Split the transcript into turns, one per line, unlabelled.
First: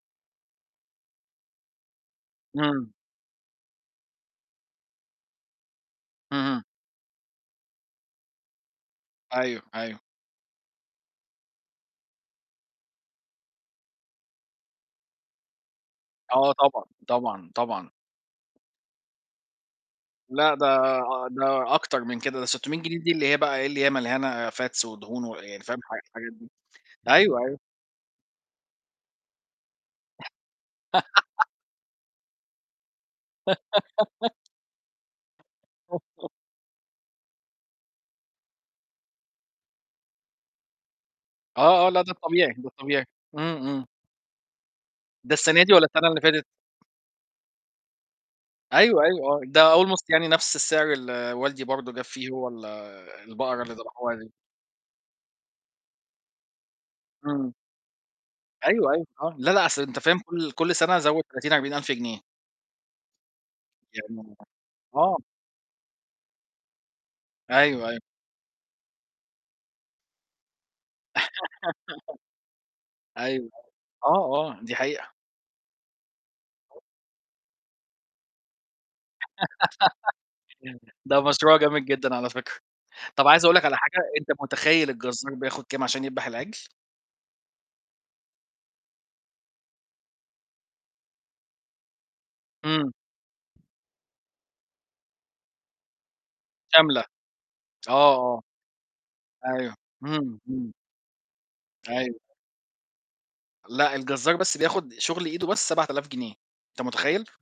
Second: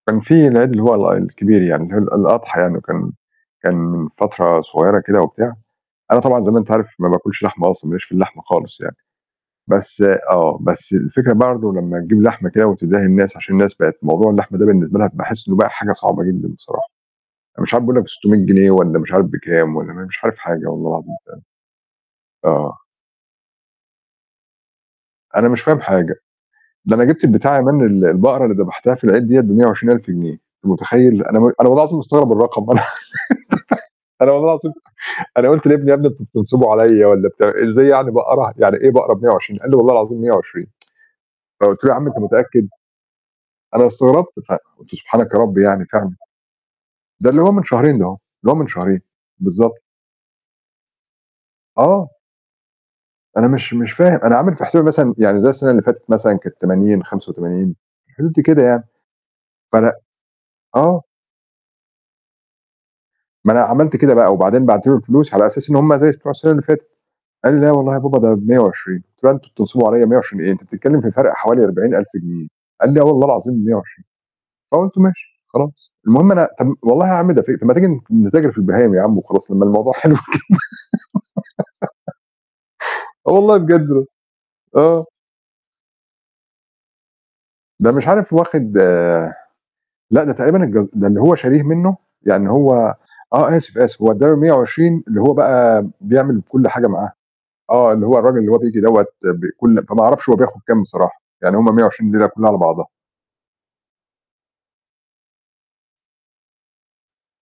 كان في العيد اللي هو هو الكبير يعني [unintelligible] الأضحى يعني
إمم.
وكان كان فترة صغيّرة كده وبتاع، أنا طبعًا زي ما
اهم.
أنت عارف ما باكلش لحمة أصلًا ما ليش في اللحمة خالص يعني،
أيوه، أيوه.
بس آه، بس الفكرة برضه لمّا تجيب لحمة كده وتدّيها للناس عشان الناس بقت موضوع اللحمة ده بالنسبة لها باحس إنه بقى حاجة صعبة جدًا
آه، طبعًا،
بصراحة،
طبعًا،
أنا مش عارف
طبعًا.
بيقول لك ب600 جنيه والّا مش عارف بكام والّا ما مش عارف
لأ، ده
حاجة والله العظيم فعلًا.
ده أكتر من كده ده 600
آه.
جنيه دي اللي هي بقى إيه، اللي هي مليانه fats ودهون و
أنا مش
يعني فاهم،
فاهم
الح
حاجة،
حاجات دي
ده أنا جبت
أيوه، أيوه.
البتاع من ال البقرة اللي دبحتها في العيد دِيّة ب120000 جنيه أنت متخيّل أنا م أنا والله العظيم مستغرب الرقم أنا والله أنا والله العظيم أنا قُلت لابني "يا ابني أنتم بتنصبوا عليّا والّا بتع إزاي يعني بقرة يعني إيه بقرة ب120؟!" قال لي: "والله العظيم 120" قُلت
آه، آه،
له: "يا
لأ،
عم
ده
أنت
الطبيعي، ده
متأكد؟"
الطبيعي إمم، إمم.
أنا استغربت فقُلت
ده
"سبحانك يا رب"
السنة دي
يعني
والّا السنة
فاهم؟
اللي فاتت؟
ده اللي هو من شهرين ده هو، اللي هو من شهرين،
أيوه، أيوه ده
بالضبط.
almost يعني نَفْس السعر اللي والدي برضه جاب
آه.
فيه هو ال
أنا
البقرة
مش
اللي
مش
دبحوها
فاهم،
دي.
أنا عامل في حسابي مثلًا يعني زي السنة اللي فاتت مثلًا كانت ب80 بخَمسة
إمم.
وتمانين في الحدود دي كده يعني.
أيوه، أيوه، آه، لأ، لأ، أصل
فأنا
أنت فاهم كل كل سنة
آه.
زوّد 30، 40000 جنيه.
ما أنا عملت كده بقى
[unintelligible]
وبعدين بعت له
آه.
الفلوس على أساس إن هم زي بتوع السنة اللي فاتت، قال لي: "لأ،
أيوه،
والله يا
أيوه.
بابا ده ب120" قُلت له "لأ، أنتم بتنصبوا عليّا 120 إيه أنت بتتكلّم في فرق حوالي 40000 جنيه" قال لي: "آه، والله
أيوه، أي
العظيم ب120"
آه، آه، دي
فقُلت
حقيقة.
"ماشي خلاص." المهم أنا م والله يا عم ده [unintelligible] ما تيجي نتاجر في البهايم يا عم وخلاص لمّا الموضوع حلو كده.
ده مشروع جميل جدًا على فكرة، طَب
آه،
عايز أقول
والله
لك على
بجد
حاجة
ب
أنت متخيّل
آه.
الجزار بياخُد كام عشان يدبح العجل؟
ده مش عارف واخد لأ، ده تقريبًا الجز ده اللي هو شاريه منّه يعني
إمم.
هو آه، آسف، آسف هو أدى له 120 اللي هو بقى بيعمل كل حاجة
كاملة.
معاه، آه، اللي
آه،
هو الراجل
آه.
اللي هو بييجي دَوّة ب
أيوه.
كل فما أعرفش هو
إمم،
بياخُد
إمم.
كام بصراحة، يعني هم 120
أيوه.
الليلة كلّها على بعضها.
لأ، الجزار بس بياخُد شُغل إيده بس 7000 جنيه، أنت متخيّل؟!